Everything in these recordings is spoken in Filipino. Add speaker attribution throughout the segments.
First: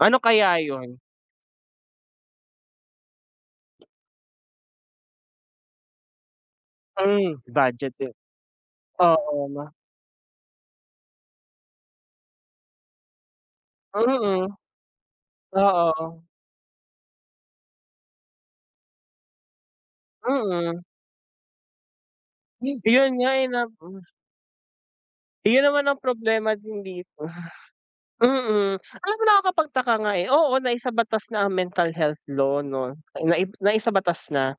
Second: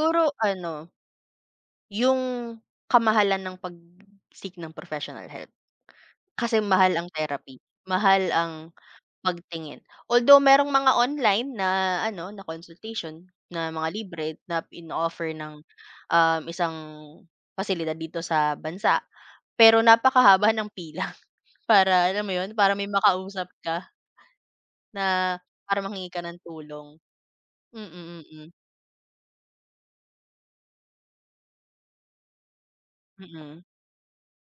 Speaker 1: Ano kaya
Speaker 2: ano
Speaker 1: 'yon?
Speaker 2: yung kamahalan ng pag-seek ng professional health, kasi mahal ang
Speaker 1: Hmm,
Speaker 2: therapy,
Speaker 1: budget, eh.
Speaker 2: mahal ang
Speaker 1: Oo 'no?
Speaker 2: pagtingin. Although merong mga online na ano, na consultation, na mga libre,
Speaker 1: Mm.
Speaker 2: na ino-offer ng,
Speaker 1: Oo.
Speaker 2: um, isang pasilidad dito sa bansa, pero napakahaba ng
Speaker 1: Mm.
Speaker 2: pila, para alam mo, 'yon, para may
Speaker 1: Yun nga, eh,
Speaker 2: makausap
Speaker 1: nap
Speaker 2: ka
Speaker 1: hmm.
Speaker 2: na
Speaker 1: Yun
Speaker 2: para
Speaker 1: naman ang
Speaker 2: manghingi ka ng
Speaker 1: problema din
Speaker 2: tulong.
Speaker 1: di ba?
Speaker 2: Mm, mm.
Speaker 1: Mm, alam mo, nakakapagtaka nga, eh, oo, naisabatas na ang mental health law, 'no? Naibs
Speaker 2: Mm.
Speaker 1: naisabatas na.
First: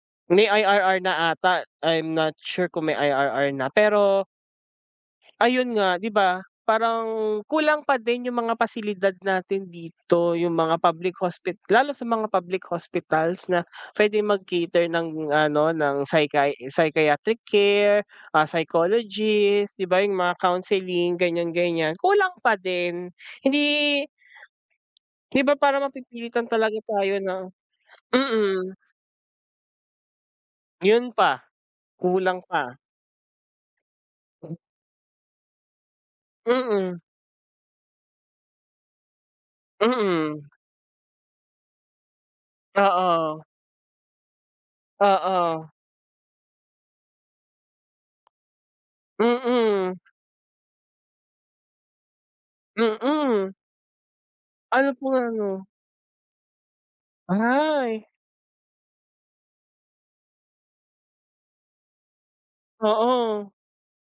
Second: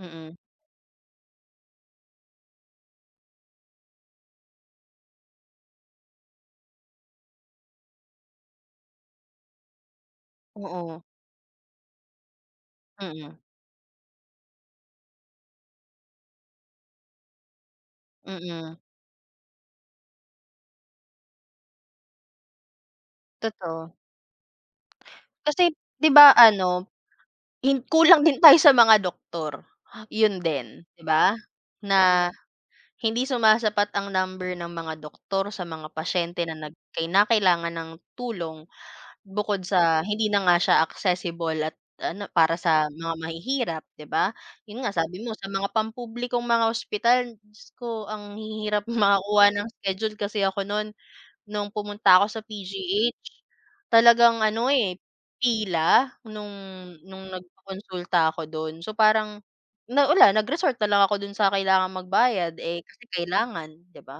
Speaker 2: Mm.
Speaker 1: May IRR na ata, I'm not sure kung may IRR na, pero ayun nga, 'di ba, parang kulang pa din 'yung mga pasilidad natin dito, 'yung mga
Speaker 2: Oo.
Speaker 1: public hospit lalo sa mga public
Speaker 2: Mm.
Speaker 1: hospitals na pwedeng mag-cater ng, ano, ng psychi psychiatric care, ah,
Speaker 2: Mm.
Speaker 1: psychologist, di ba, 'yung mga counseling, ganyan-ganyan, kulang pa din.
Speaker 2: Totoo.
Speaker 1: Hindi di ba
Speaker 2: Kasi,
Speaker 1: parang
Speaker 2: 'di ba,
Speaker 1: mapipilitan talaga
Speaker 2: ano,
Speaker 1: tayo na
Speaker 2: hin kulang din tayo sa
Speaker 1: mm.
Speaker 2: mga doktor, 'yon din, 'di
Speaker 1: Yun
Speaker 2: ba?
Speaker 1: pa,
Speaker 2: Na
Speaker 1: kulang pa.
Speaker 2: hindi sumasapat ang
Speaker 1: Tapos
Speaker 2: number ng mga doktor sa mga pasyente na nag
Speaker 1: Mm.
Speaker 2: kinakailangan ng tulong, bukod sa hindi na
Speaker 1: Mm.
Speaker 2: nga siya accessible at ano, para sa mga
Speaker 1: Oo.
Speaker 2: mahihirap, 'di ba? Yun nga, sabi mo, sa
Speaker 1: Oo.
Speaker 2: mga pampublikong mga ospital, Diyos ko, ang hihirap makakuha ng
Speaker 1: Mm.
Speaker 2: schedule kasi ako no'n, nung pumunta ako sa PGH,
Speaker 1: Mm.
Speaker 2: talagang, ano,
Speaker 1: Ano
Speaker 2: eh,
Speaker 1: po yan, 'no
Speaker 2: pila, nung nung
Speaker 1: Ay.
Speaker 2: nagpakonsulta ako do'n. So parang na wala, nag-resort na lang ako dun sa kailangang magbayad, eh, kasi
Speaker 1: Oo.
Speaker 2: kailangan, 'di ba?